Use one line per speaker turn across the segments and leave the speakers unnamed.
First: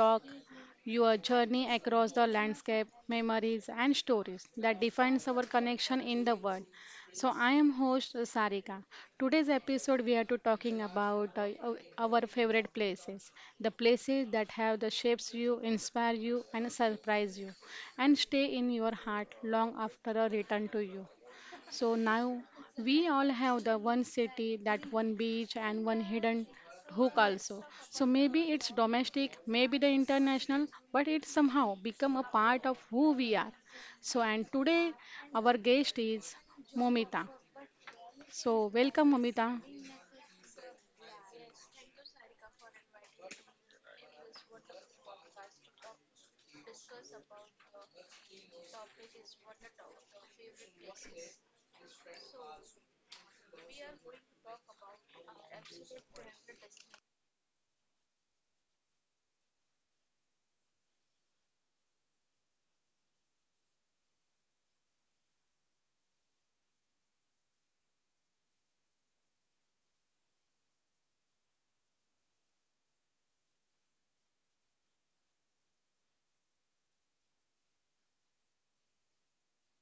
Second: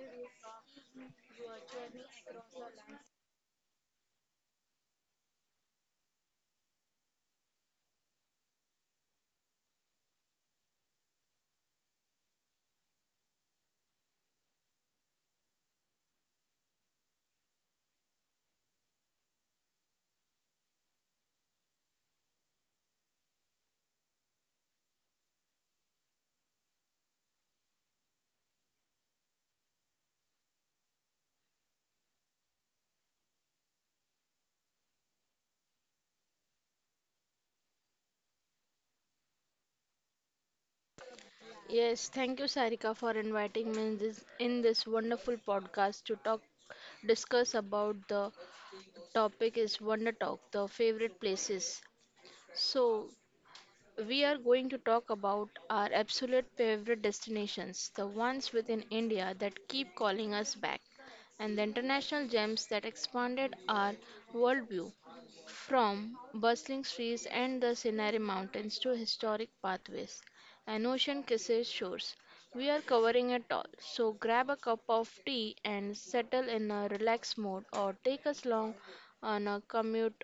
talk your journey across the landscape, memories, and stories that defines our connection in the world. So, I am host Sarika. Today's episode, we are to talking about our favorite places, the places that have the shapes you, inspire you, and surprise you, and stay in your heart long after a return to you. So now we all have the one city, that one beach, and one hidden hook also. So maybe it's domestic, maybe the international, but it somehow become a part of who we are. So and today our guest is Momita. So welcome Momita.
Yes, thank you, Sarika, for inviting me in this wonderful podcast to talk, discuss about the topic is Wonder Talk, the favorite places. So, we are going to talk about our absolute favorite destinations, the ones within India that keep calling us back, and the international gems that expanded our worldview. From bustling streets and the Sinai Mountains to historic pathways and ocean kisses shores, we are covering it all. So grab a cup of tea and settle in a relaxed mode or take us along on a commute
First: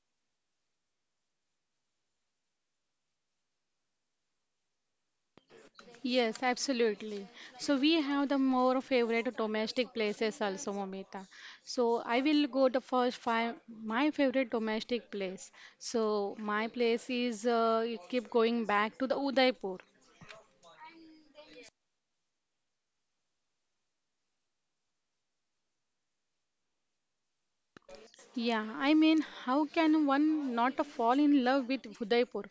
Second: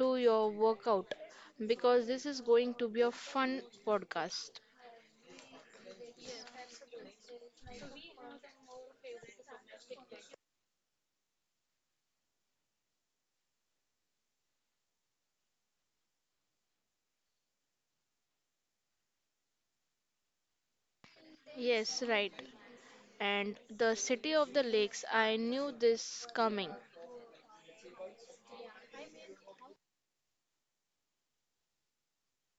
to your workout because this is going to be a fun podcast.
Yes, absolutely. So we have the more favorite domestic places also, Momita. So I will go the first five my favorite domestic place. So my place is keep going back to the Udaipur.
Yes, right. And the city of the lakes, I knew this coming.
Yeah, I mean, how can one not fall in love with Udaipur?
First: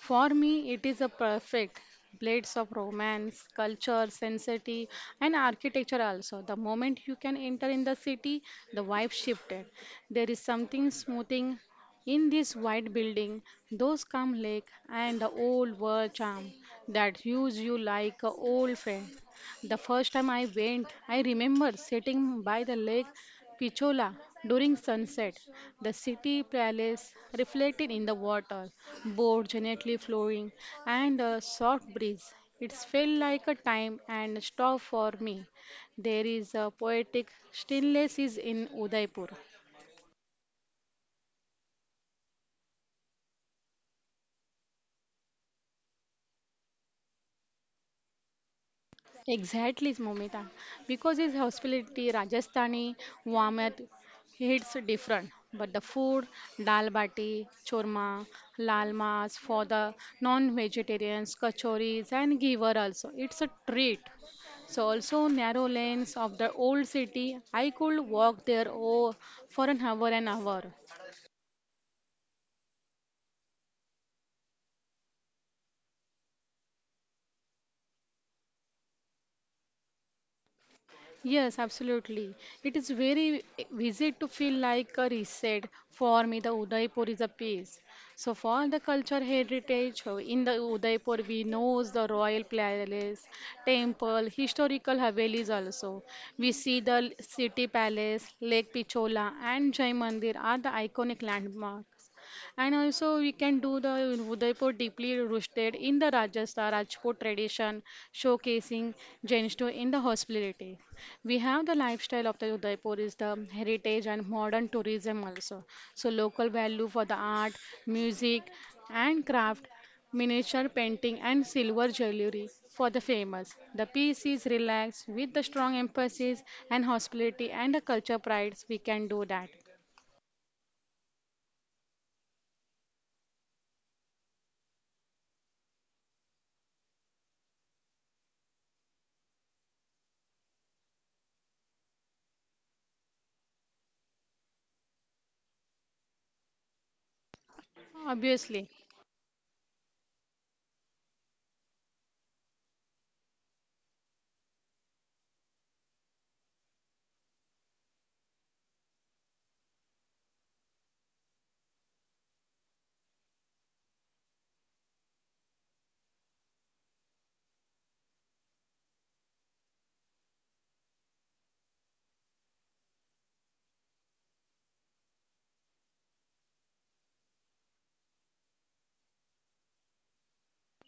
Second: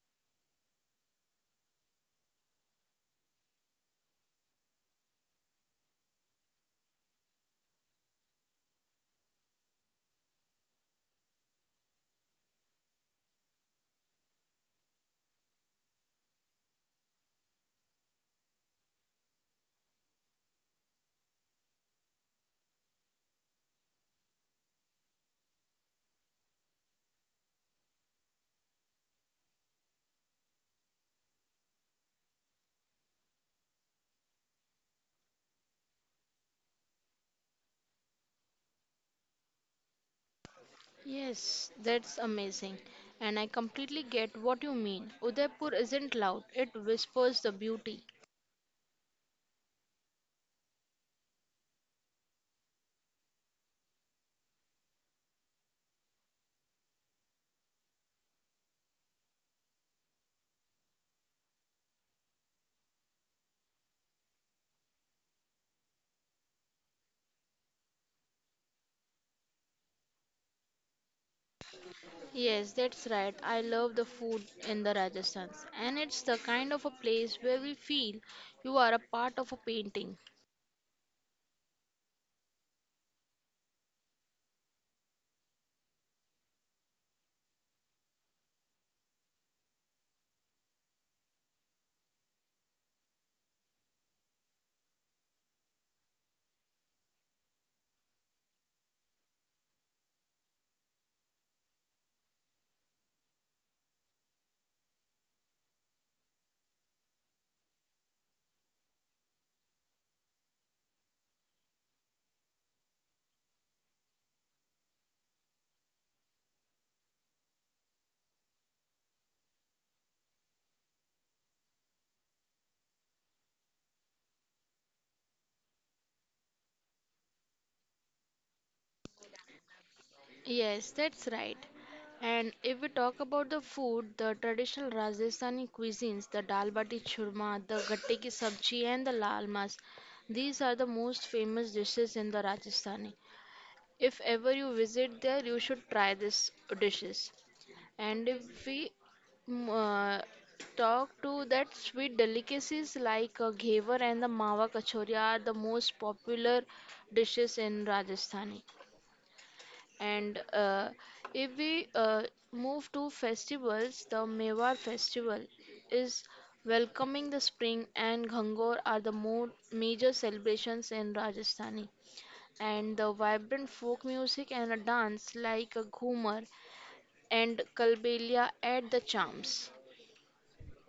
For me, it is a perfect blades of romance, culture, sensitivity, and architecture also. The moment you can enter in the city, the vibe shifted. There is something smoothing in this white building, those calm lake, and the old world charm that hues you like a old friend. The first time I went, I remember sitting by the lake Pichola during sunset. The city palace reflected in the water, boats gently flowing, and a soft breeze. It felt like a time and stop for me. There is a poetic stillness is in Udaipur.
Yes, that's amazing. And I completely get what you mean. Udaipur isn't loud, it whispers the beauty.
Exactly, Momita. Because his hospitality, Rajasthani warmth hits different. But the food, dal bati, churma, lal mas for the non-vegetarians, kachoris and giver also. It's a treat. So also narrow lanes of the old city. I could walk there oh, for an hour and hour.
Yes, that's right. I love the food in the Rajasthans. And it's the kind of a place where we feel you are a part of a painting.
Yes, absolutely. It is very easy to feel like a reset. For me, the Udaipur is a piece. So for the culture heritage in the Udaipur, we know the royal palace, temple, historical havelis also. We see the city palace, Lake Pichola, and Jai Mandir are the iconic landmark. And also we can do the Udaipur deeply rooted in the Rajasthan Rajput tradition, showcasing Jainistry in the hospitality. We have the lifestyle of the Udaipur is the heritage and modern tourism also. So local value for the art, music and craft miniature painting and silver jewelry for the famous. The piece is relaxed with the strong emphasis and hospitality and the culture prides. We can do that.
Yes, that's right. And if we talk about the food, the traditional Rajasthani cuisines, the dal bati churma, the gatte ki sabji, and the lal mas, these are the most famous dishes in the Rajasthan. If ever you visit there, you should try this dishes. And if
Obviously.
we mm, uh, talk to that sweet delicacies like ghevar and the mawa kachori are the most popular dishes in Rajasthani. And if we move to festivals, the Mewar festival is welcoming the spring and Ghangor are the more major celebrations in Rajasthani and the vibrant folk music and a dance like a ghumar and kalbelia add the charms.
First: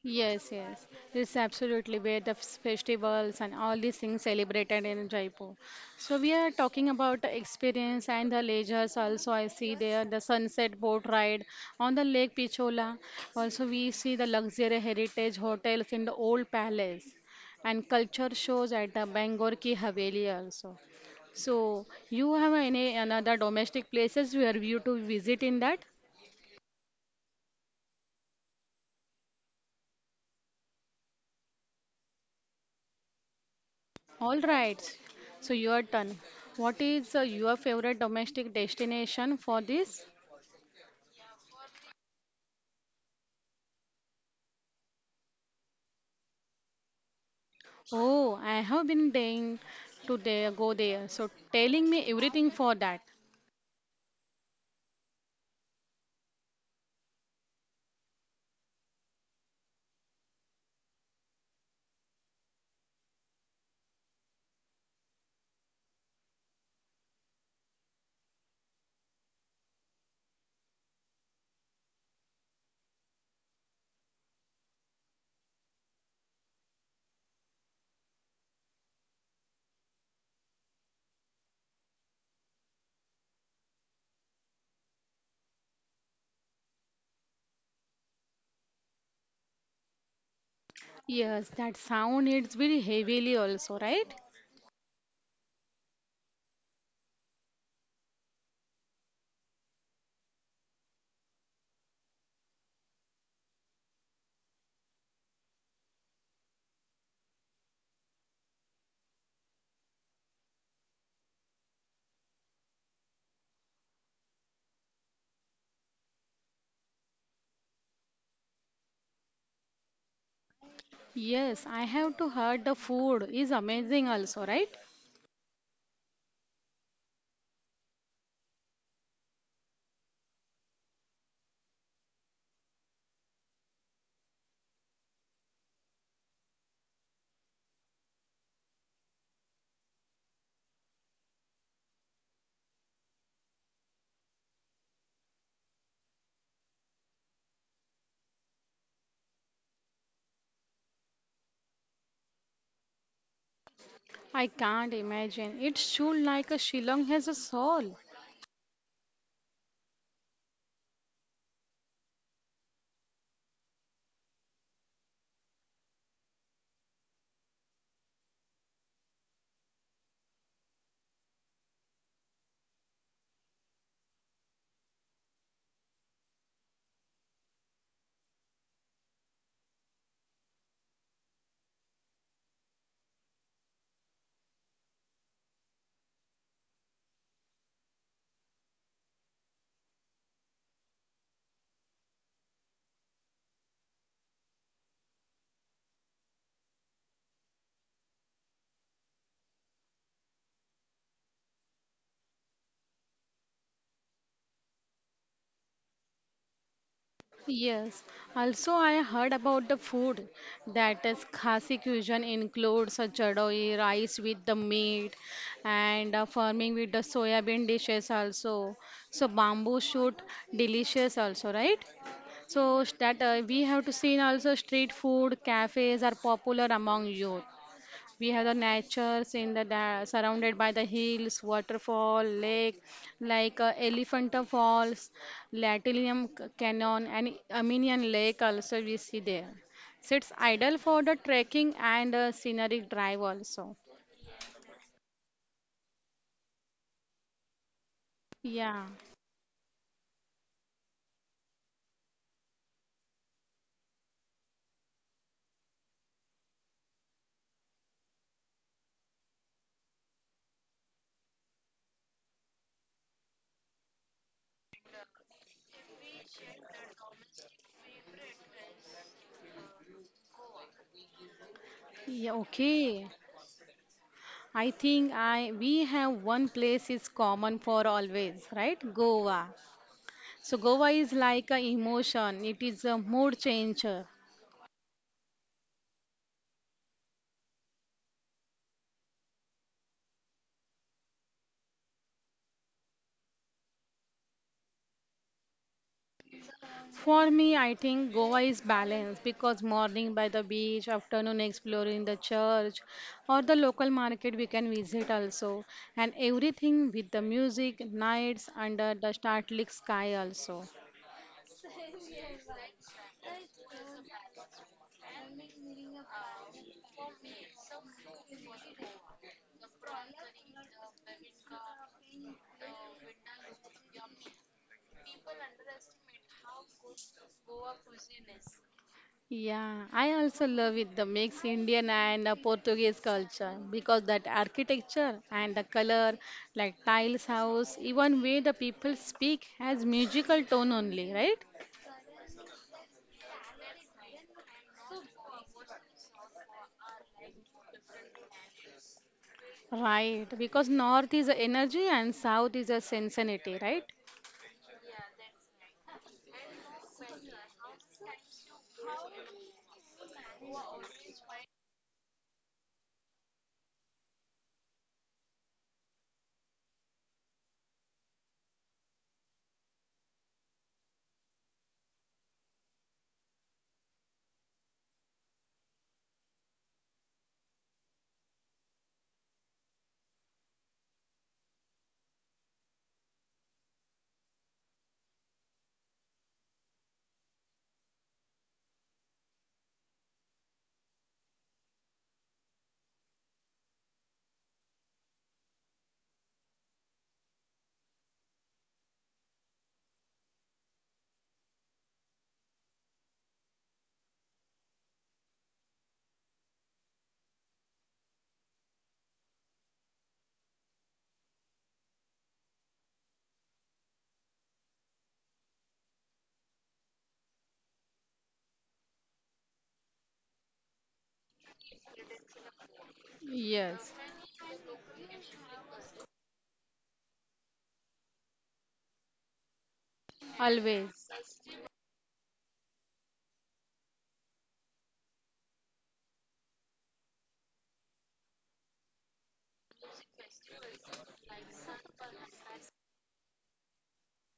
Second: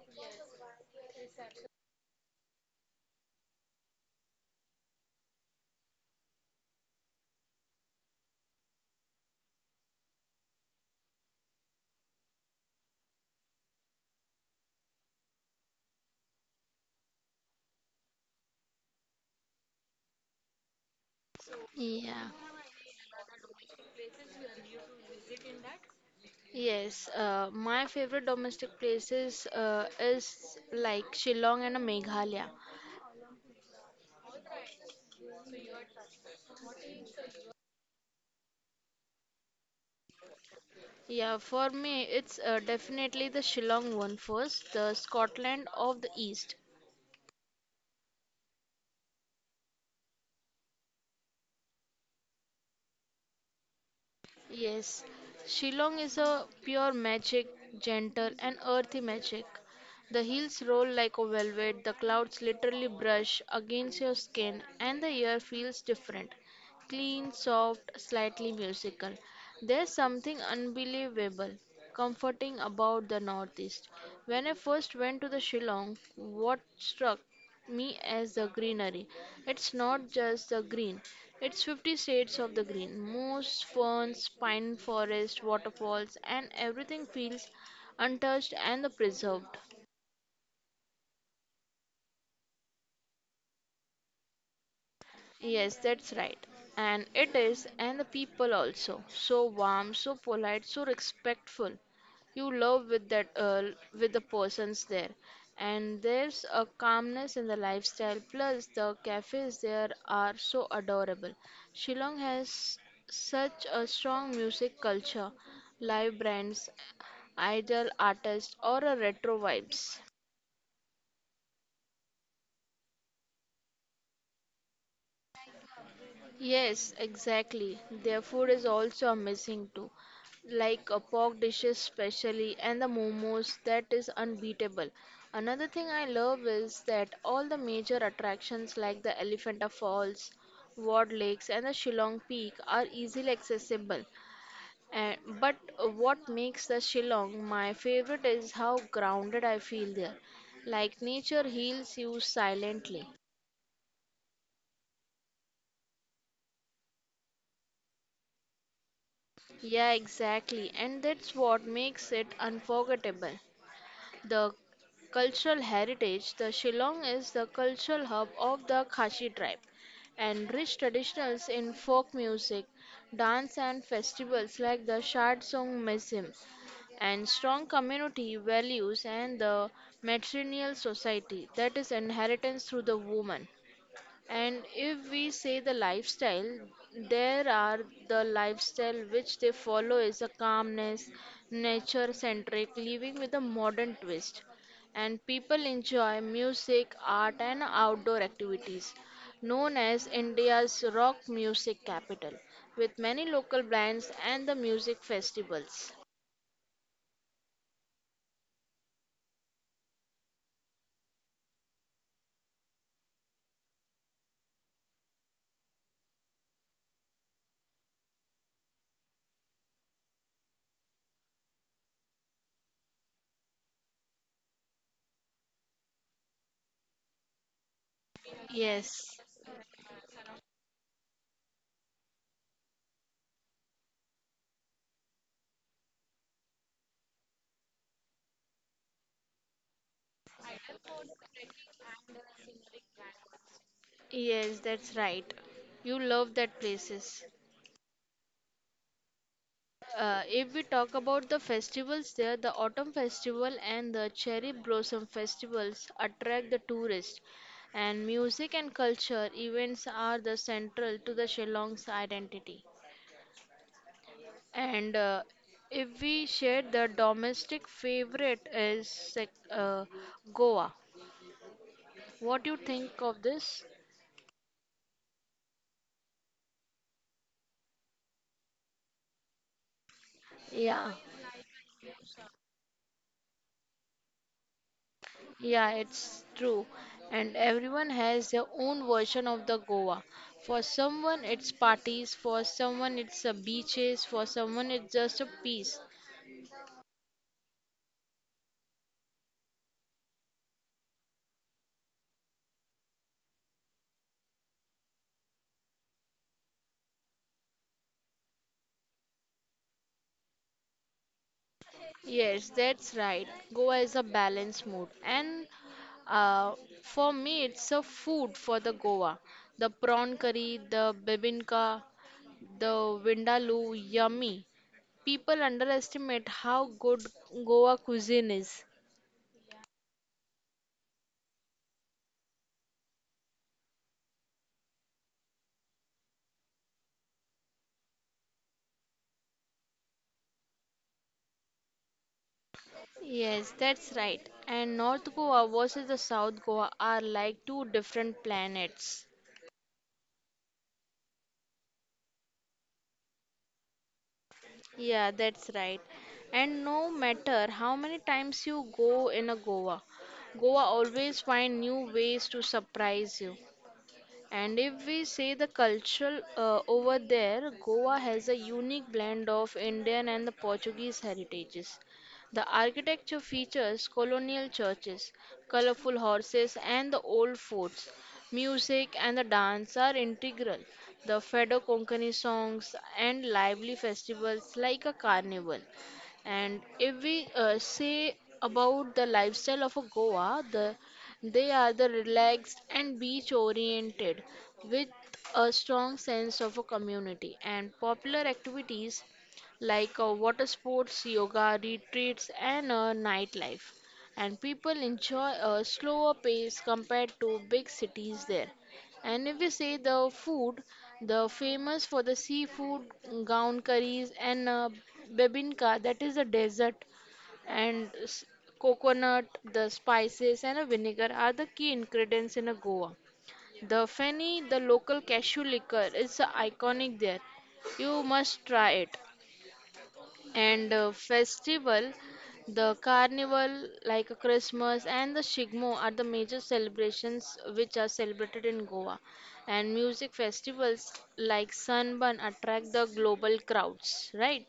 Yes, yes. This is absolutely where the festivals and all these things celebrated in Jaipur. So we are talking about the experience and the leisures also I see there the sunset boat ride on the Lake Pichola. Also we see the luxury heritage hotels in the old palace and culture shows at the Bangor Ki Haveli also. So
Yeah.
you have any another domestic places where you to visit in that?
Yes, my favorite domestic places is like Shillong and Meghalaya.
All right. So your turn. What is your favorite domestic destination for this?
Yeah, for me, it's definitely the Shillong one first, the Scotland of the East.
Oh, I have been dying to there, go there. So telling me everything for that.
Yes, Shillong is a pure magic, gentle and earthy magic. The hills roll like a velvet, the clouds literally brush against your skin, and the air feels different clean, soft, slightly musical. There's something unbelievable, comforting about the Northeast. When I first went to the Shillong, what struck me as the greenery. It's not just the green, it's 50 shades of the green. Moss, ferns, pine forest, waterfalls, and everything feels untouched and preserved.
Yes, that sound it's very heavily also, right?
Yes, that's right. And it is, and the people also. So warm, so polite, so respectful. You love with that, with the persons there. And there's a calmness in the lifestyle. Plus, the cafes there are so adorable. Shillong has such a strong music culture, live bands, idol artists, or a retro vibes.
Yes, I have to heard the food is amazing also, right?
Yes, exactly. Their food is also amazing too, like a pork dishes especially, and the momos that is unbeatable. Another thing I love is that all the major attractions like the Elephanta Falls, Ward Lakes, and the Shillong Peak are easily accessible. And but what makes the Shillong my favorite is how grounded I feel there, like nature heals you silently.
I can't imagine. It's true like a Shillong has a soul.
Yeah, exactly. And that's what makes it unforgettable. The cultural heritage, the Shillong is the cultural hub of the Khashi tribe, and rich traditions in folk music, dance, and festivals like the Shardsong Mesim, and strong community values and the matrilineal society that is inheritance through the woman. And if we say the lifestyle, there are the lifestyle which they follow is a calmness, nature centric, living with a modern twist. And people enjoy music, art, and outdoor activities, known as India's rock music capital, with many local bands and the music festivals.
Yes, also I heard about the food that is Khasi cuisine includes a chadoi rice with the meat and farming with the soya bean dishes also. So bamboo shoot delicious also, right? So s- that we have to see also street food cafes are popular among youth. We have the
Yes,
natures in the surrounded by the hills, waterfall, lake like Elephanta Falls, Latilium Canyon, and Armenian Lake also we see there. So it's ideal for the trekking and scenic drive also.
yes, that's right. You love that places.
Yeah.
If we talk about the festivals there, the Autumn Festival and the Cherry Blossom Festivals attract the tourists, and music and culture events are the central to the Shillong's identity. And if we share the domestic favorite is Goa.
Yeah,
What do you think
okay.
of this?
I think I we have one place is common for always, right? Goa. So
Yeah.
Goa is like a emotion. It is a mood changer.
Yeah, it's true. And everyone has their own version of the Goa. For someone, it's parties, for someone, it's the beaches, for someone, it's just a peace.
For me, I think Goa is balanced because morning by the beach, afternoon exploring the church or the local market we can visit also, and everything with the music, nights under the starlit sky also.
Yes, that's right. Goa is a balanced mood. And uh, for me, it's a food for the Goa. The prawn curry, the bibinka, the vindaloo, yummy. People underestimate how good Goa cuisine is.
Yeah, I also love it the mix Indian and Portuguese culture because that architecture and the color like tiles house, even way the people speak has musical tone only, right?
Yes, that's right. And North Goa versus the South Goa are like two different planets.
Right, because north is energy and south is a sensitivity, right?
Yeah, that's right. And no matter how many times you go in a Goa, Goa always find new ways to surprise you. And if we say the cultural over there, Goa has a unique blend of Indian and the Portuguese heritages. The architecture features colonial churches, colorful horses, and the old forts. Music and the dance are integral. The Fado Konkani songs and lively festivals like a carnival. And if we say about the lifestyle of a Goa, they are the relaxed and beach oriented with a strong sense of a community and popular activities like water sports, yoga retreats and nightlife. And people enjoy a slower pace compared to big cities there. And if we say the food, the famous for the seafood, gown curries and bebinka, that is a dessert and coconut, the spices, and a vinegar are the key ingredients in a Goa. The
Yes,
feni, the local cashew liquor, is iconic there. You must try it. And
always.
festival, the carnival like Christmas and the Shigmo are the major celebrations which are celebrated in Goa. And music festivals like Sunburn attract the global crowds, right?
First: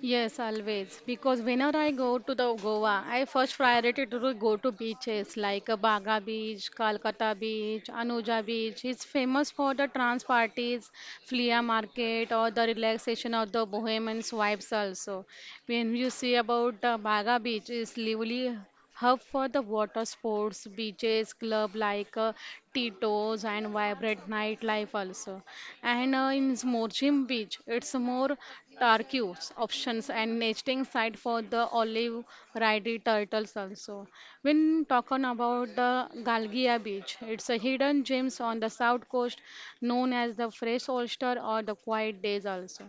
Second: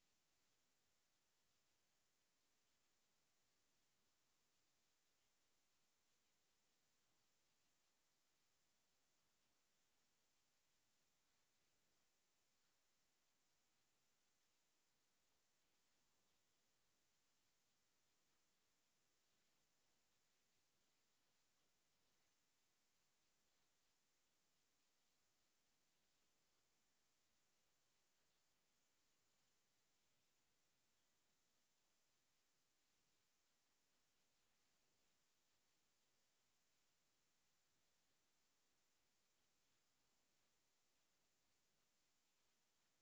Yes, always. Because whenever I go to the Goa, I first priority to go to beaches like Baga Beach, Calcutta Beach, Anuja Beach. It's famous for the trans parties, flea market, or the relaxation of the Bohemian vibes also. When you see about Baga Beach, it's lively hub for the water sports, beaches, club like Tito's and vibrant nightlife also. And in Moorjim Beach, it's more turquoise options and nesting site for the olive ridey turtles also. When talking about the Galgia Beach, it's a hidden gems on the south coast known as the fresh oyster or the quiet days also.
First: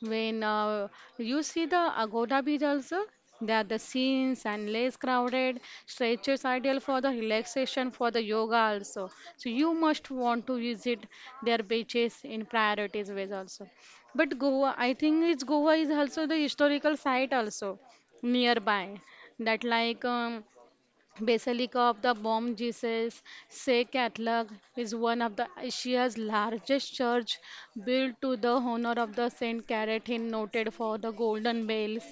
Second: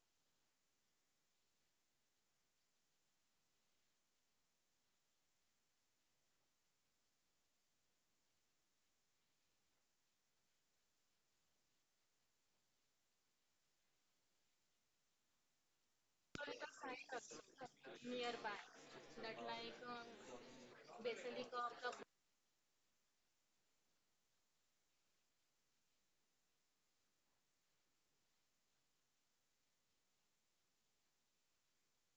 When you see the Agoda Beach also, there the scenes and less crowded, stretches ideal for the relaxation for the yoga also. So you must want to visit their beaches in priorities ways also. But Goa, I think it's Goa is also the historical site also nearby. That like Basilicop, the Bom Jesus Se Catholic is one of the Asia's largest church built to the honor of the Saint Caratine, noted for the golden bells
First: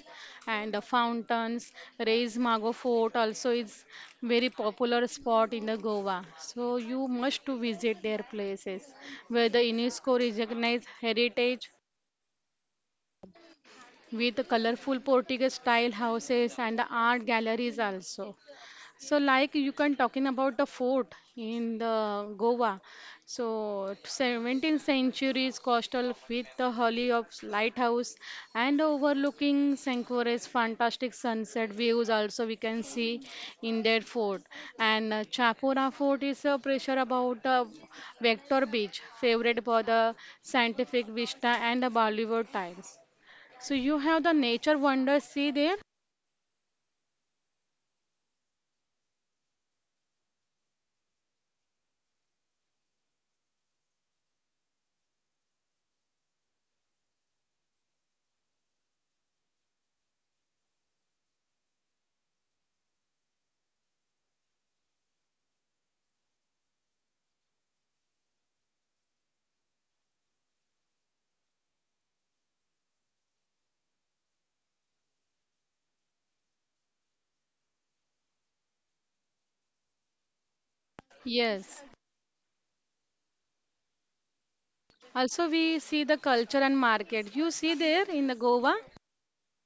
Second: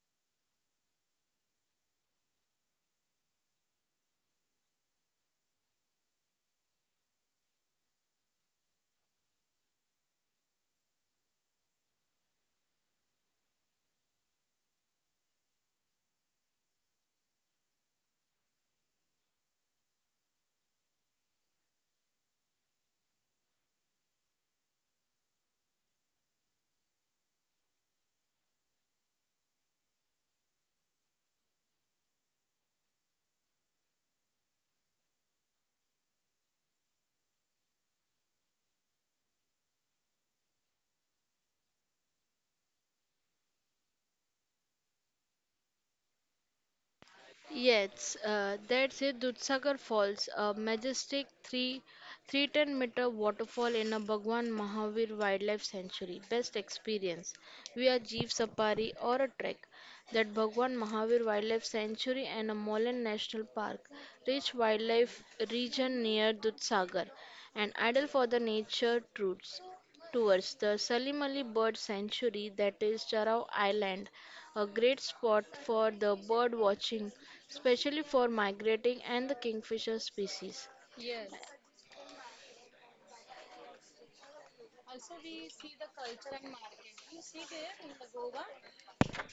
and the fountains. Reis Mago Fort also is very popular spot in the Goa. So you must to visit their places where the UNESCO recognized heritage with colorful Portuguese style houses and the art galleries also. So, like you can talking about the fort in the Goa. So, 17th century's coastal with the holly of lighthouse and overlooking Sankure's fantastic sunset views also we can see in their fort. And Chapora Fort is a pressure about the Vector Beach, favorite for the scientific vista and the Bollywood times. So you have the nature wonders see there?
Yes, that's it. Dudhsagar Falls, a majestic 3 310 meter waterfall in a Bhagwan Mahavir Wildlife Sanctuary. Best experience via jeep safari or a trek. That Bhagwan Mahavir Wildlife Sanctuary and a Molan National Park, rich wildlife region near Dudhsagar, and ideal for the nature tours towards the Salim Ali Bird Sanctuary, that is Charao Island, a great spot for the bird watching especially for migrating and the kingfisher species.
Yes. Also, we see the culture and market. You see there in the Goa,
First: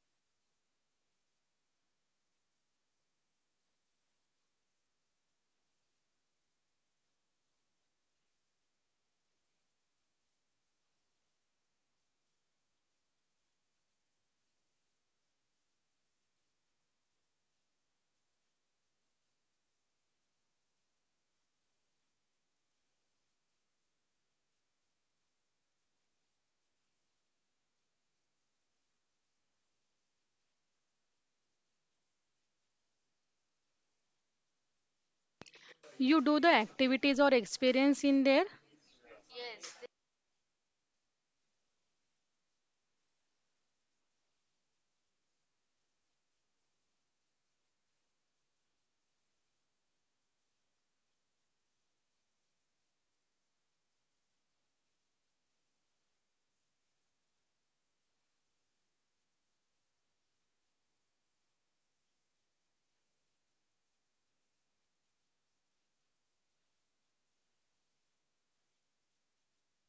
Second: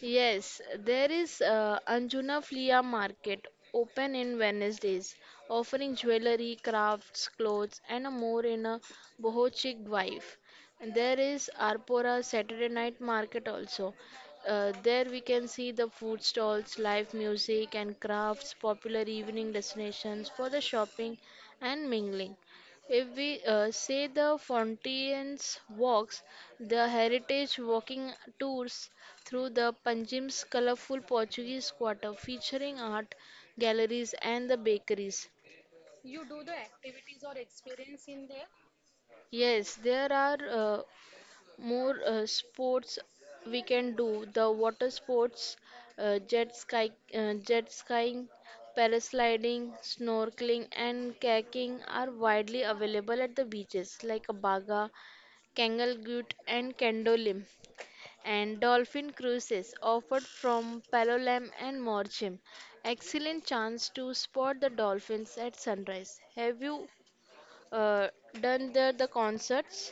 Yes, there is Anjuna Flea Market open in Wednesdays, offering jewelry, crafts, clothes, and a more in a boho wife. And there is Arpora Saturday Night Market also. There we can see the food stalls, live music, and crafts, popular evening destinations for the shopping and mingling. If we say the Fontaine's walks, the heritage walking tours through the Panjim's colorful Portuguese quarter featuring art galleries and the bakeries.
you do the activities or experience in there.
Yes, there are more sports we can do. The water sports, jet skiing, parasliding, snorkeling, and kayaking are widely available at the beaches like Baga, Kangalgut, and Kendolim. And dolphin cruises offered from Palolem and Morecambe. Excellent chance to spot the dolphins at sunrise. Have you uh, done the concerts?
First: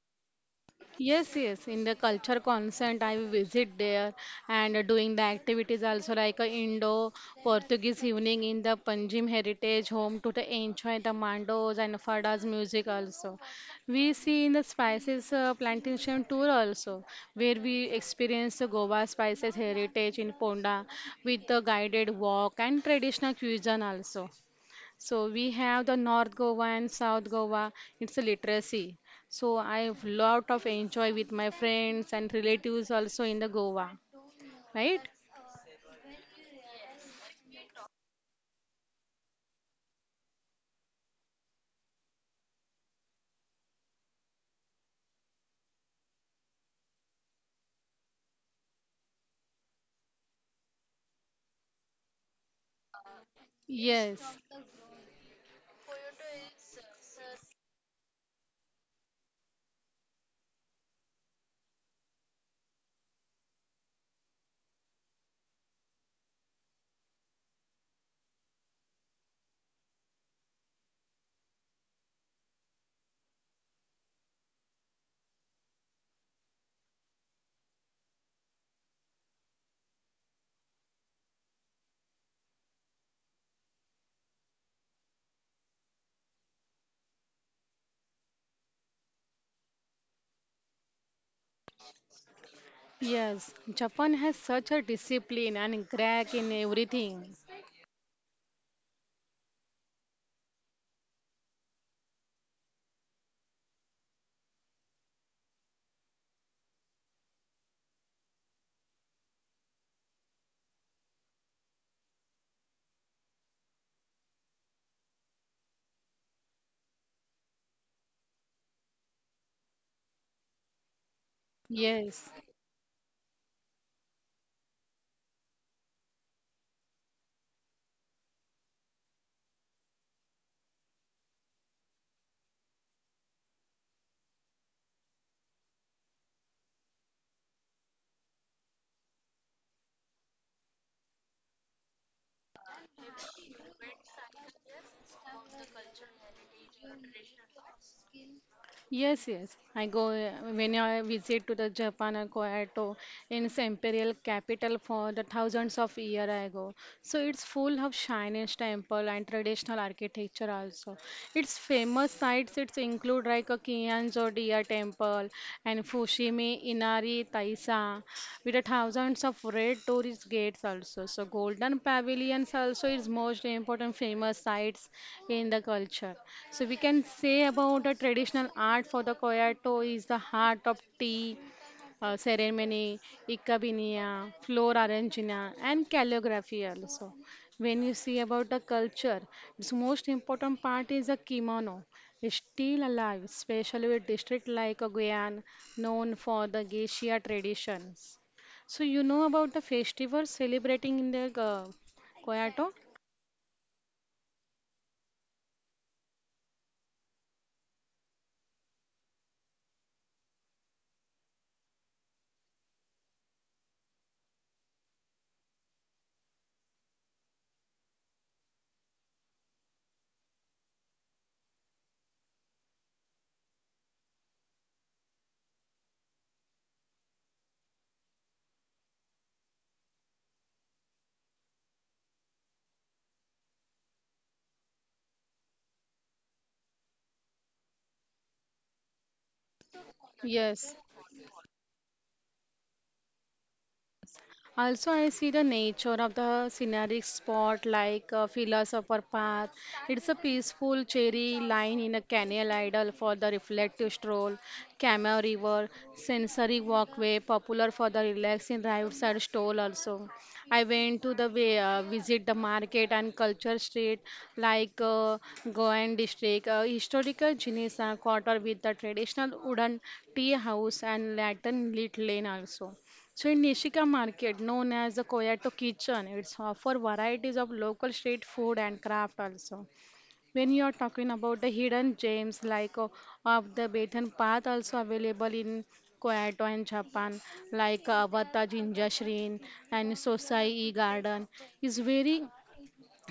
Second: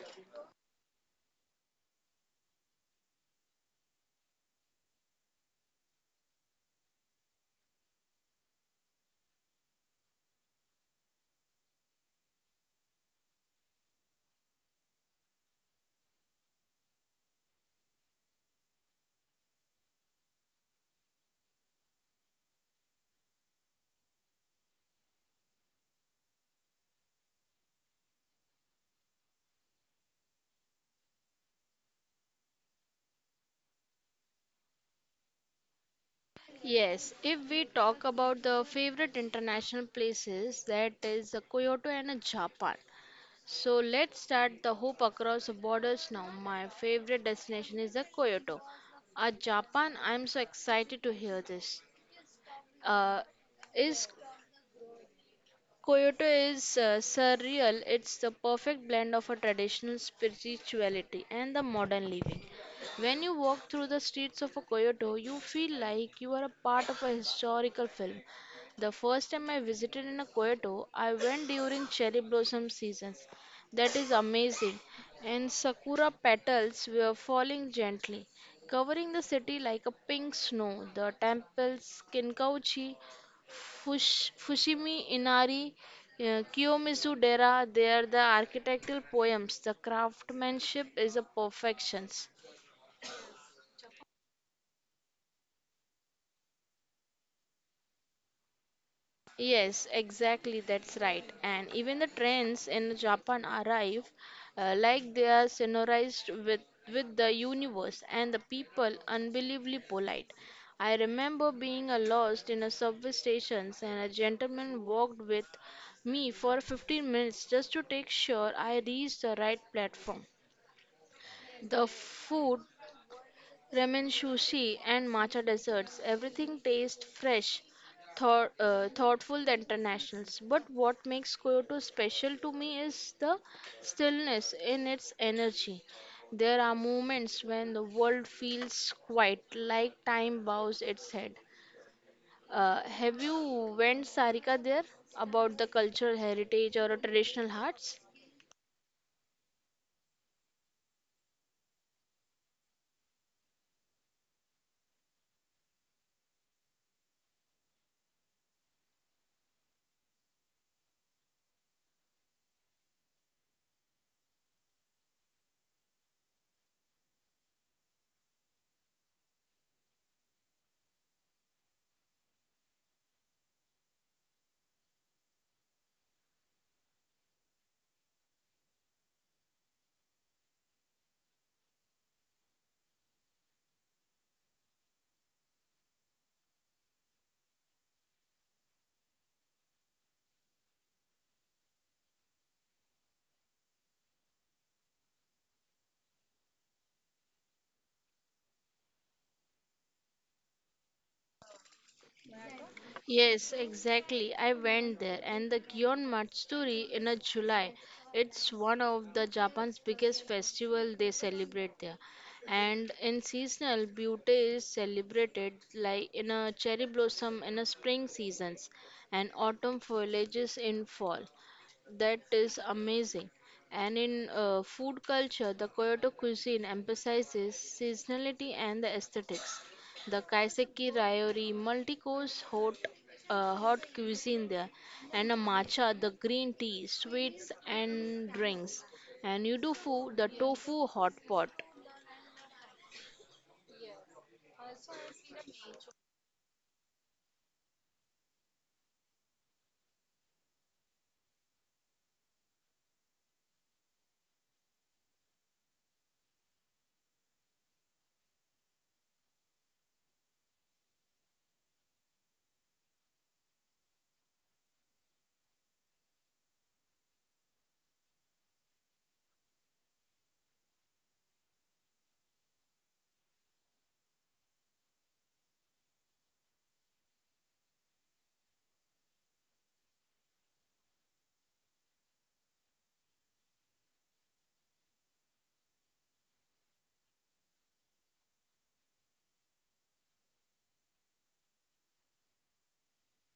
Yes, yes. In the culture consent, I visit there and doing the activities also like a Indo-Portuguese evening in the Panjim Heritage Home to the enjoy the mandos and fadas music also. We see in the spices plantation tour also where we experience the Goa spices heritage in Ponda with the guided walk and traditional cuisine also. So we have the North Goa and South Goa. It's a literacy. So I have lot of enjoy with my friends and relatives also in the Goa, right?
Yes, if we talk about the favorite international places, that is Kyoto and Japan. So let's start the hoop across the borders now. My favorite destination is the Kyoto. Japan, I'm so excited to hear this. Uh, is
Yes,
Kyoto is surreal. It's the perfect blend of a traditional spirituality and the modern living. When you walk through the streets of Kyoto, you feel like you are a part of a historical film. The first time I visited in Kyoto, I went during cherry blossom seasons. That is amazing. And sakura petals were falling gently, covering the city like a pink snow. The temples Kinkauchi Fushimi Inari, Kiyomizu Dera, they are the architectural poems. The craftsmanship is a perfection.
yes. Japan has such a discipline and crack in everything.
Yes, exactly, that's right. And even the trains in Japan arrive like they are with the universe and the people unbelievably polite. I remember being lost in a subway station and a gentleman walked with me for 15 minutes just to take sure I reached the right platform. The
Yes,
food, ramen sushi, and matcha desserts, everything tastes fresh, thoughtful, The internationals. But what makes Kyoto special to me is the stillness in its energy. There are moments when the world feels quiet, like time bows its head. Have you went Sarika there about the cultural heritage or a traditional arts?
Yes, yes. I go when I visit to the Japan or Kyoto in its imperial capital for the thousands of year I go. So it's full of Chinese temple and traditional architecture also. Its famous sites it's include like a Qianzhou Dia temple and Fushimi Inari Taisa with the thousands of red tourist gates also. So golden pavilions also is most important famous sites in the culture. So we can say about the traditional art for the Koyato is the heart of tea ceremony, Ikabinia, floor arrangina, and calligraphy also. When you see about the culture, its most important part is the kimono. It's still alive, especially with district like Guyan, known for the geisha traditions. So you know about the festivals celebrating in the Koyato?
Yes, exactly. I went there and the Gion Matsuri in a July. It's one of the Japan's biggest festival they celebrate there. And in seasonal beauty is celebrated like in a cherry blossom in a spring seasons and autumn foliages in fall. That is amazing. And in food culture, the Kyoto cuisine emphasizes seasonality and the aesthetics. The kaiseki ryori, hot cuisine there, and a matcha, the green tea, sweets and drinks. And you do food, the
Yes.
tofu hot pot.
Also, I see the nature of the scenic spot like a philosopher path. It's a peaceful cherry line in a canal idol for the reflective stroll, Camel River, sensory walkway, popular for the relaxing roadside stroll also. I went to the way, visit the market and culture street like Goan district, historical Jinisa quarter with the traditional wooden tea house and lantern lit lane also. So in Nishika Market, known as the Koyato Kitchen, it's offer varieties of local street food and craft also. When you are talking about the hidden gems like of the Bethan Path also available in Koyato and Japan, like Wata Jinja Shrine and Sosai E Garden, is very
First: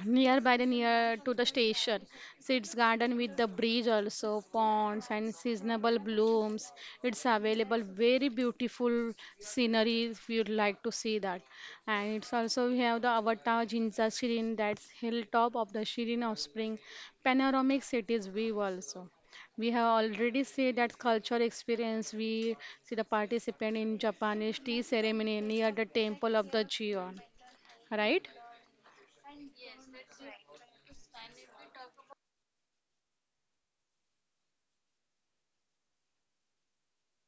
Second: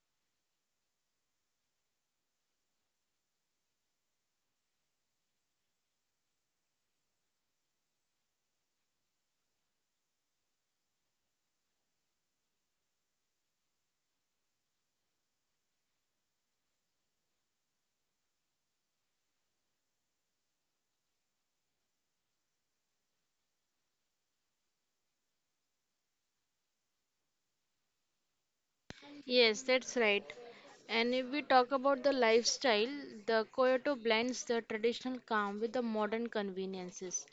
Near by the near to the station sits garden with the bridge also ponds and seasonable blooms. It's available very beautiful scenery if you'd like to see that. And it's also we have the Avatar Jinza Shirin that's hilltop of the Shirin offspring panoramic cities view also. We have already see that culture experience. We see the participant in Japanese tea ceremony near the temple of the Gion. Right?
Yes, that's right. And if we talk about the lifestyle, the Kyoto blends the traditional calm with the modern conveniences.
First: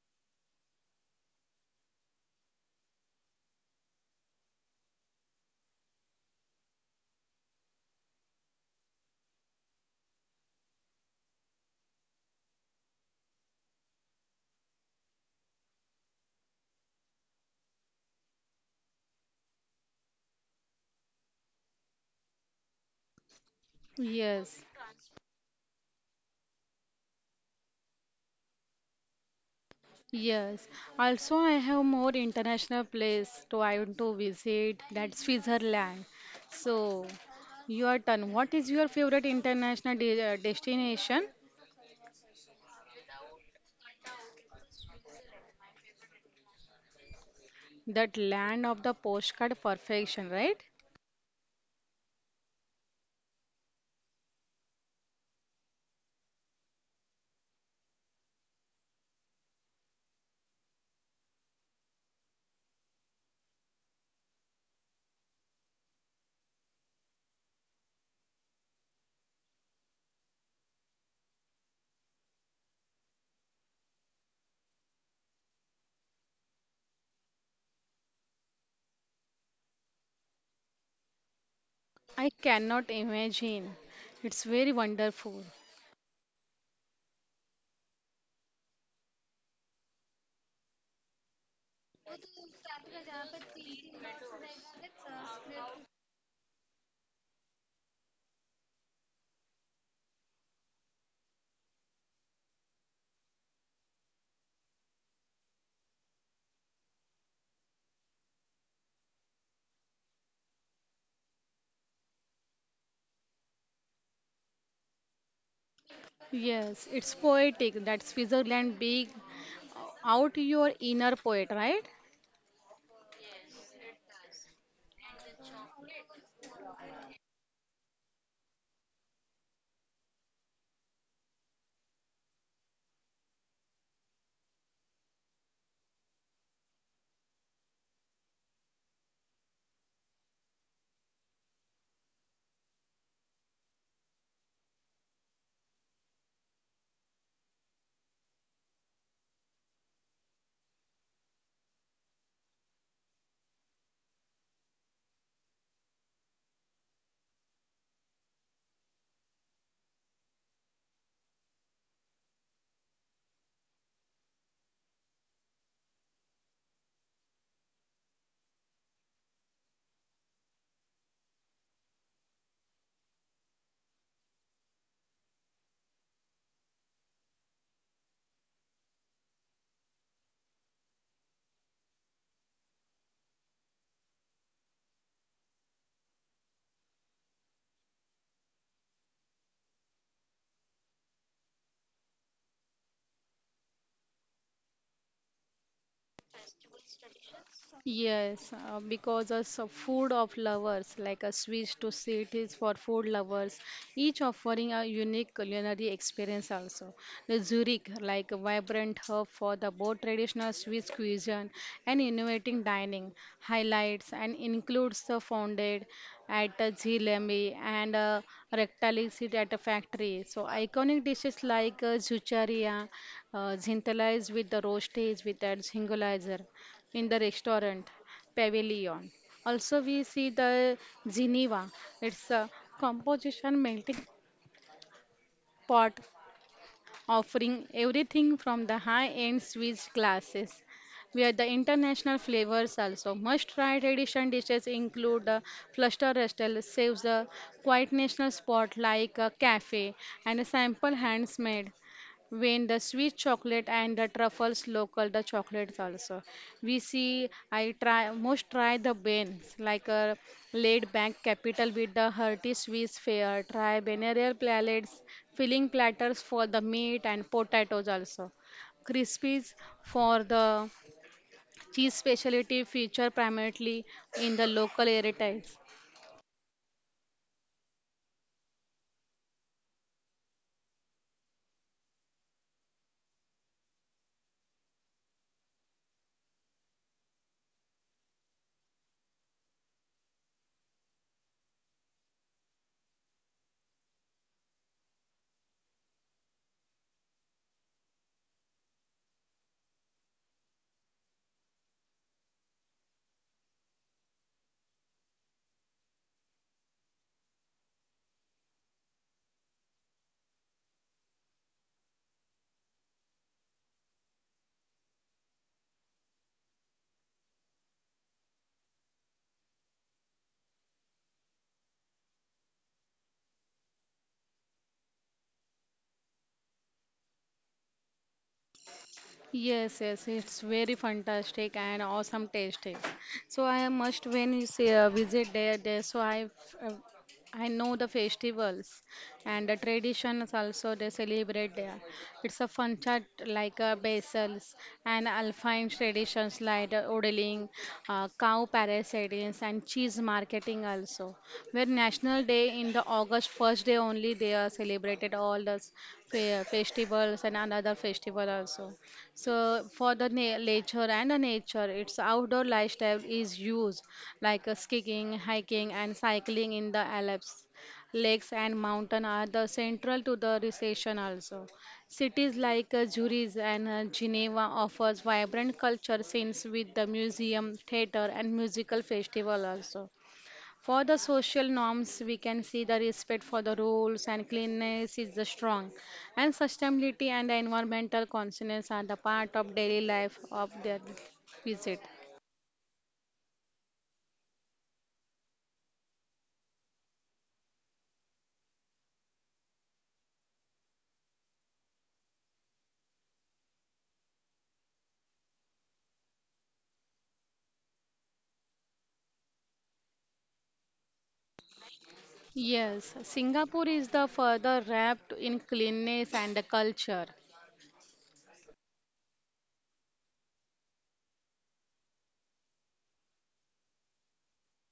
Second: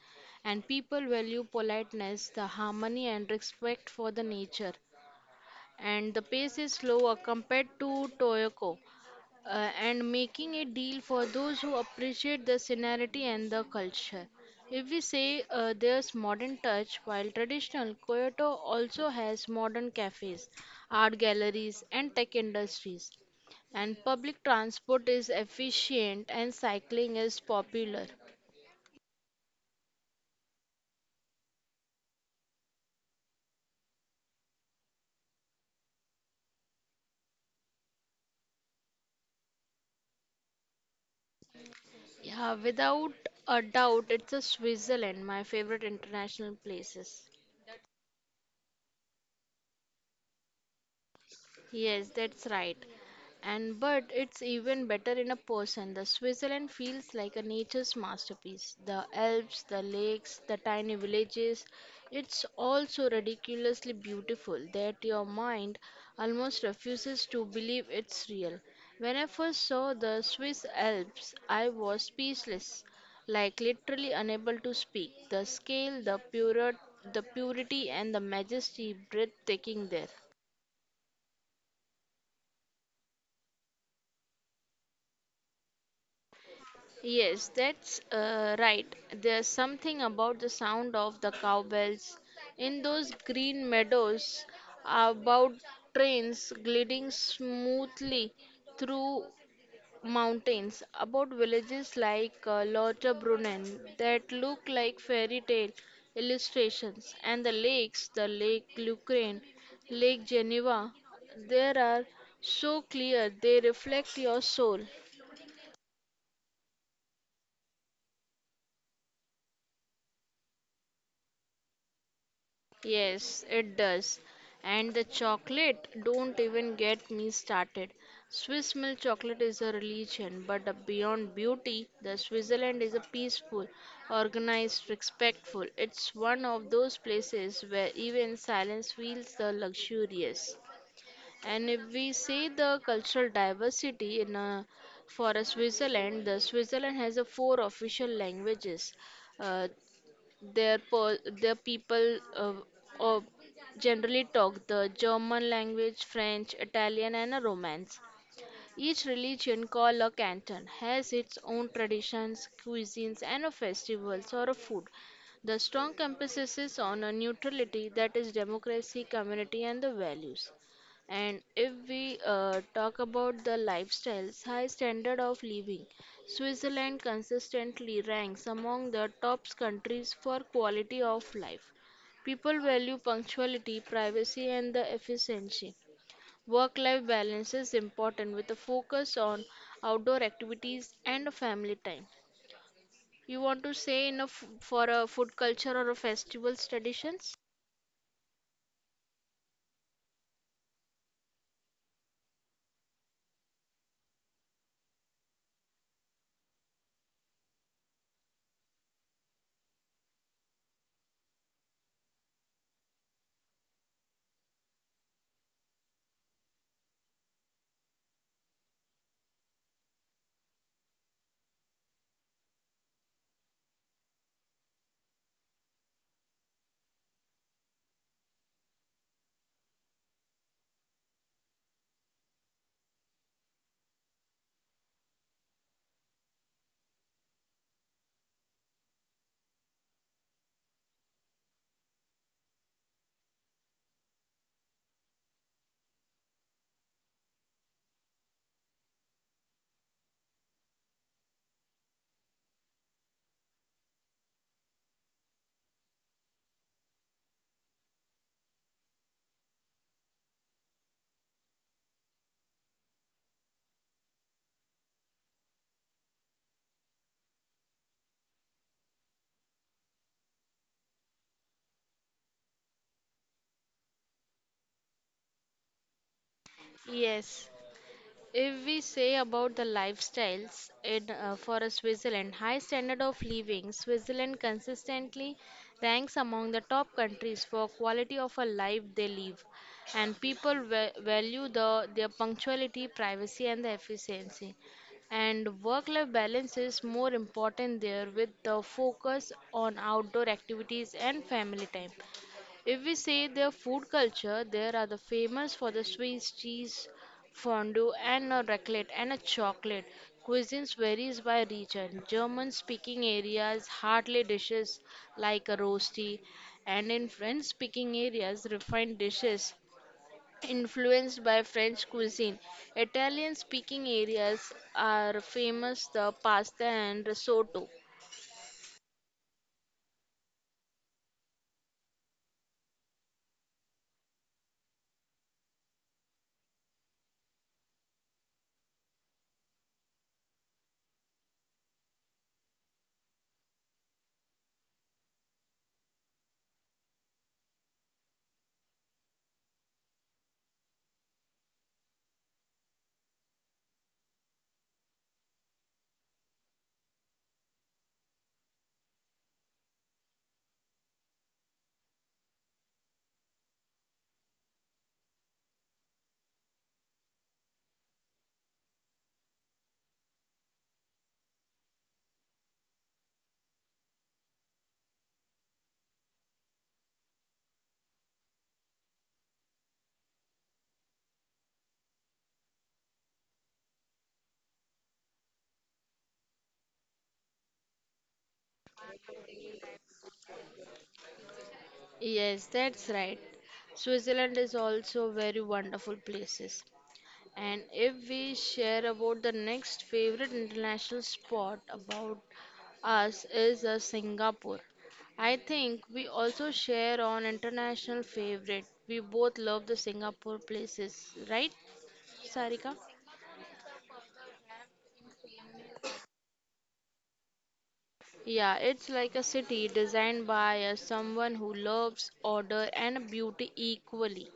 And people value politeness, the harmony, and respect for the nature. And the pace is slower compared to Toyoko, and making a deal for those who appreciate the scenery and the culture. If we say there's modern touch, while traditional, Kyoto also has modern cafes, art galleries, and tech industries. And
Yes.
public transport is efficient and cycling is popular.
Yes, also I have more international place to I want to visit that's Switzerland. So, your turn. What is your favorite international de destination?
Yeah, without a doubt, it's a Switzerland, my favorite international places.
That land of the postcard perfection, right?
Yes, that's right. And but it's even better in a person. The Switzerland feels like a nature's masterpiece. The Alps, the lakes, the tiny villages. It's all so ridiculously beautiful that your mind almost refuses to believe it's real. When I first saw the Swiss Alps, I was speechless, like literally unable to speak. The scale, the pure, the purity and the majesty breathtaking there.
I cannot imagine. It's very wonderful.
Yes, that's right. There's something about the sound of the cowbells in those green meadows, about trains gliding smoothly through mountains, about villages like Lauterbrunnen that look like fairy tale illustrations, and the lakes, the Lake Lucerne, Lake Geneva, there are so clear they reflect your soul.
Yes, it's poetic. That Switzerland big out your inner poet, right?
Yes, it does. And the chocolate, don't even get me started. Swiss milk chocolate is a religion, but beyond beauty, the Switzerland is a peaceful, organized, respectful. It's one of those places where even silence feels the luxurious. And if we say the cultural diversity in a, for a Switzerland, the Switzerland has a four official languages. Uh, their people uh, generally talk the German language, French, Italian, and a Romance. Each religion, called a canton, has its own traditions, cuisines, and a festivals or a food. The strong emphasis is on a neutrality that is democracy, community, and the values. And if we talk about the lifestyles, high standard of living, Switzerland consistently ranks among the top countries for quality of life. People value punctuality, privacy, and the efficiency. Work life balance is important with a focus on outdoor activities and family time. You want to say in a for a food culture or a festival's traditions?
Yes, because as a food of lovers, like a Swiss to sweet is for food lovers, each offering a unique culinary experience also. The Zurich, like a vibrant hub for the both traditional Swiss cuisine and innovating dining, highlights and includes the founded at the Zilemi and rectalisit at a factory. So iconic dishes like Zucharia, Zintala is with the roasties with that singolizer in the restaurant pavilion. Also, we see the Geneva. It's a composition melting pot offering everything from the high-end Swiss glasses. Where the international flavors also must-try tradition dishes include the fluster restel saves a quiet national spot like a cafe and a sample hands made. When the sweet chocolate and the truffles local, the chocolates also. We see, I try, most try the Ben's, like a laid back capital with the hearty Swiss fare. Try Benarial palates, filling platters for the meat and potatoes also. Crispies for the cheese specialty feature primarily in the local heritage.
Yes. If we say about the lifestyles in for a Switzerland, high standard of living, Switzerland consistently ranks among the top countries for quality of a life they live, and people value the their punctuality, privacy, and the efficiency. And work-life balance is more important there, with the focus on outdoor activities and family time. If we say their food culture, there are the famous for the Swiss cheese fondue and a raclette and a chocolate. Cuisines varies by region. German-speaking areas hardly dishes like a roasty, and in French-speaking areas refined dishes influenced by French cuisine. Italian-speaking areas are famous the pasta and risotto.
Yes, yes, it's very fantastic and awesome tasting. So I must when you say visit there. Uh, I know the festivals and the traditions also they celebrate there. It's a fun chat like basils and alpine traditions like the odeling, cow parasadings and cheese marketing also. Where National Day in the August 1st day only they are celebrated all the festivals and another festival also. So for the nature and the nature, its outdoor lifestyle is used like skiing, hiking, and cycling in the Alps. Lakes and mountain are the central to the recession also. Cities like Zurich and Geneva offers vibrant culture scenes with the museum, theater, and musical festival also. For the social norms, we can see the respect for the rules and cleanliness is the strong, and sustainability and the environmental consciousness are the part of daily life of their visit.
Yes, that's right. Switzerland is also very wonderful places. And if we share about the next favorite international spot about us is Singapore. I think we also share on international favorite. We both love the Singapore places, right,
Yes,
Sarika?
Singapore is the further wrapped in cleanness and the culture.
Yeah, it's like a city designed by someone who loves order and beauty equally.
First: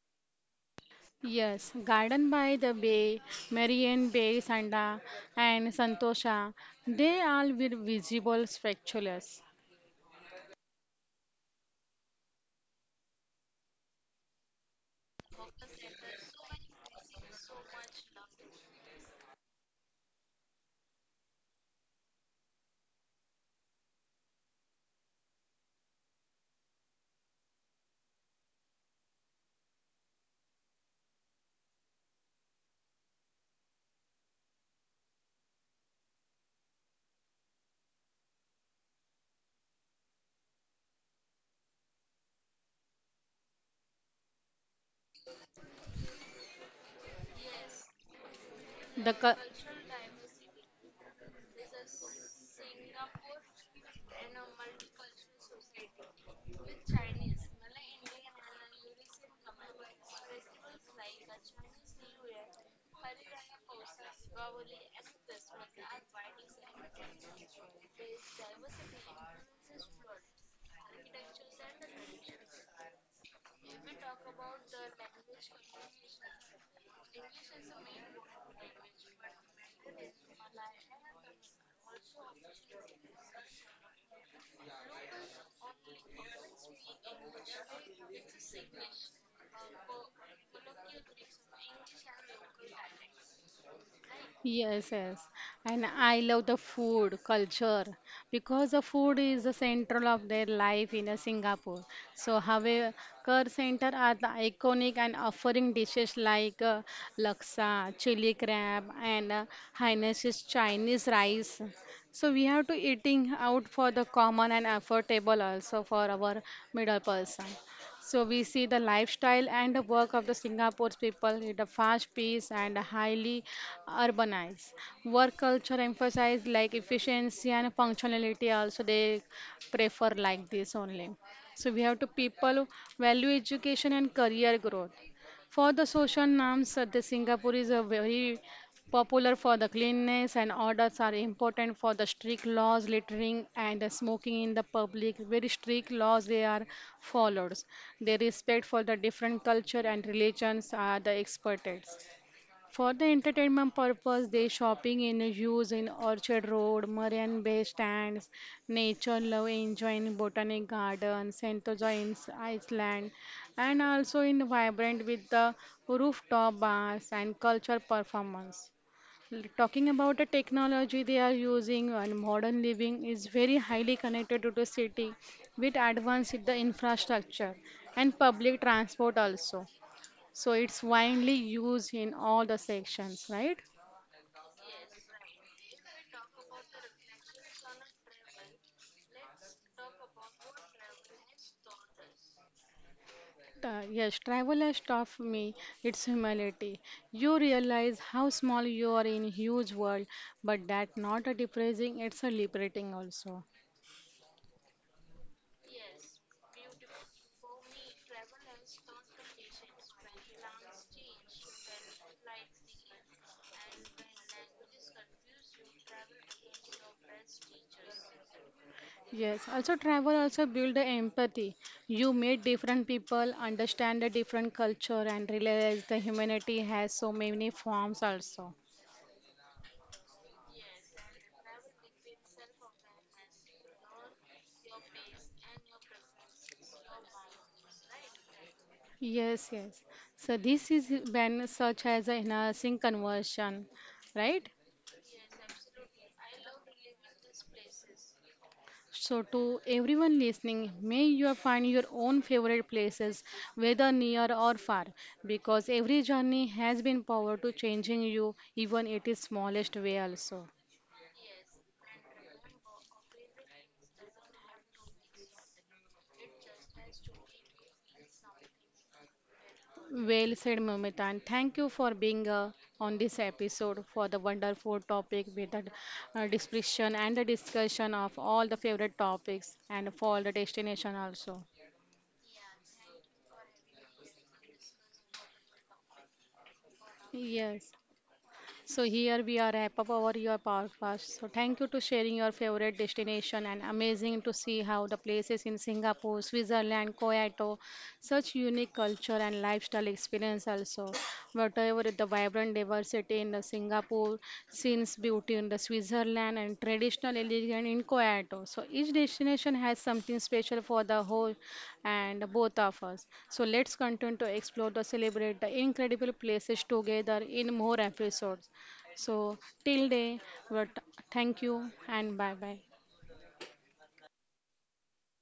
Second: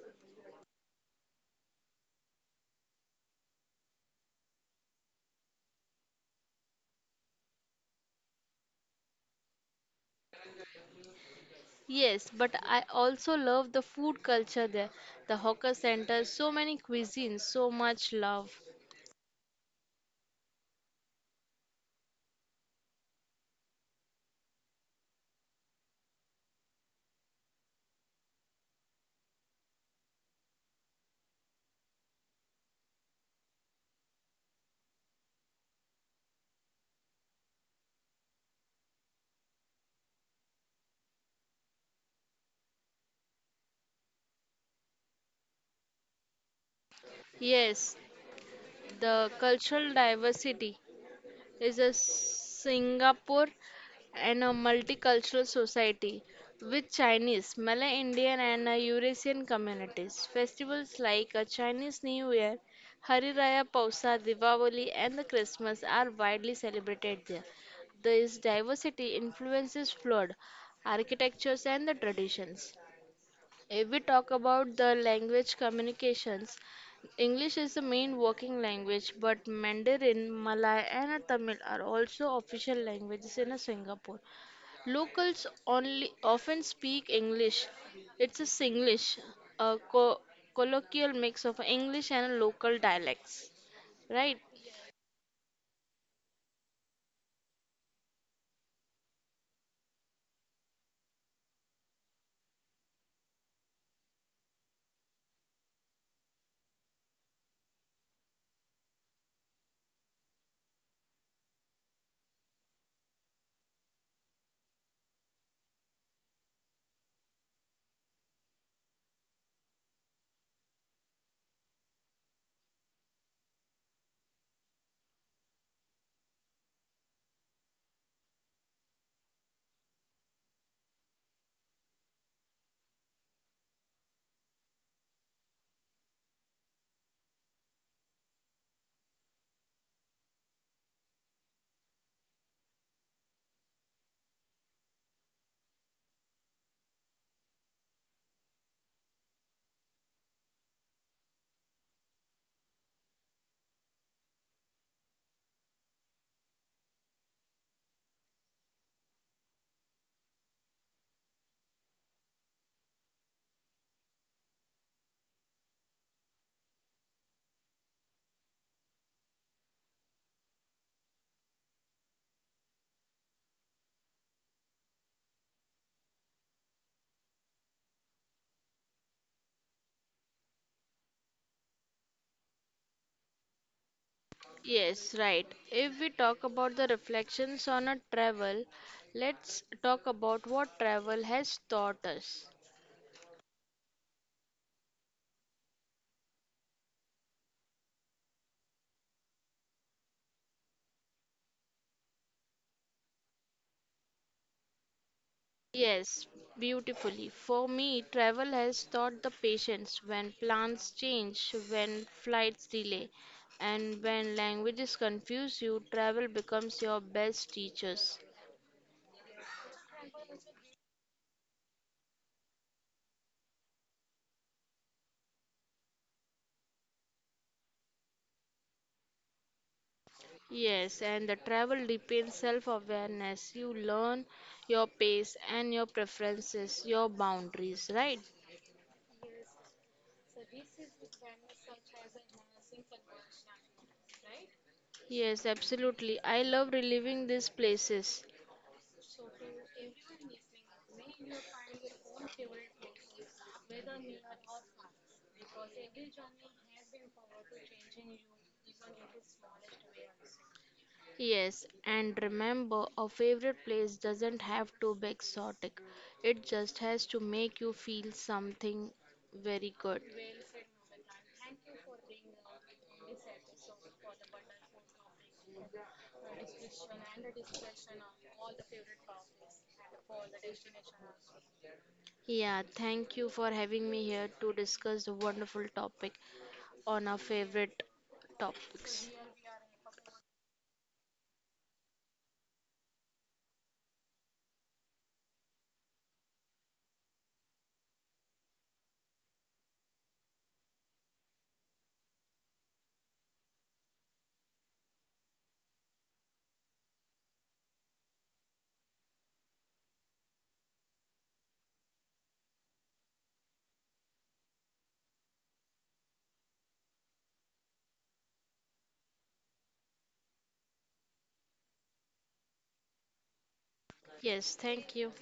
Yes, Garden by the Bay, Marian Bay Sanda, and Santosha, they all were visible spectaculars.
Yes, but I also love the food culture there. The hawker center, so many cuisines, so much love. Yes,
The
the
cu-
cultural diversity is a Singapore and a multicultural society with Chinese, Malay Indian and a Eurasian communities. Festivals like a Chinese New Year, Hari Raya Pausa, Diwali and the Christmas are widely celebrated there. This diversity influences flood, architectures and the traditions. If we talk about the language communications, English is the main working language, but Mandarin, Malay, and Tamil are also official languages in Singapore. Locals only often speak English. It's a Singlish, a colloquial mix of English and local dialects. Right?
Yes, yes. And I love the food culture because the food is the central of their life in a Singapore. So, however, Kerr Center are the iconic and offering dishes like laksa, chili crab, and Hainanese Chinese rice. So, we have to eating out for the common and affordable also for our middle person. So we see the lifestyle and the work of the Singapore's people in a fast pace and a highly urbanized. Work culture emphasize like efficiency and functionality also they prefer like this only. So we have to people value education and career growth. For the social norms, the Singapore is a very popular for the cleanness and orders are important for the strict laws, littering and the smoking in the public. Very strict laws they are followed. Their respect for the different culture and religions are the experted. For the entertainment purpose, they shopping in use in Orchard Road, Marine Bay stands, nature love enjoying Botanic Garden, Sentosa in Iceland, and also in vibrant with the rooftop bars and cultural performance. Talking about the technology they are using and modern living is very highly connected to the city with advanced in the infrastructure and public transport also. So it's widely used in all the sections, right?
Yes, right. If we talk about the reflections on a travel, let's talk about what travel has taught us.
Yes, travel has taught me its humility. You realize how small you are in huge world, but that not a depressing, it's a liberating also.
Yes, beautifully. For me, travel has taught the patience when plans change, when flights delay, and when languages confuse you, travel becomes your best teachers.
Yes, also travel also build the empathy. You meet different people, understand the different culture, and realize the humanity has so many forms also.
Yes, and the travel deepens self awareness. You learn your pace and your preferences, your boundaries, right?
Yes, yes. So this is when such as enhancing conversion, right?
Yes, absolutely. I love reliving these places.
So, to everyone listening, may you find your own favorite places, whether near or far, because every journey has been power to changing you, even it is smallest way also.
Yes, and remember, a favorite place doesn't have to be exotic. It just has to make you feel something very good.
Well said, Mamita, and thank you for being on this episode for the wonderful topic with the description and the discussion of all the favorite topics and for the destination also.
Yeah, thank you for having me here to discuss the wonderful topic on our
Yes.
favorite
So
topics.
here we are wrap up our your podcast. So thank you to sharing your favorite destination and amazing to see how the places in Singapore, Switzerland, Kyoto, such unique culture and lifestyle experience also. Whatever the vibrant diversity in the Singapore, scenes beauty in the Switzerland and traditional elegance in Kyoto. So each destination has something special for the whole and both of us. So let's continue to explore the celebrate the incredible places together in more episodes. So, till day, but thank you and bye bye.
Yes, thank you.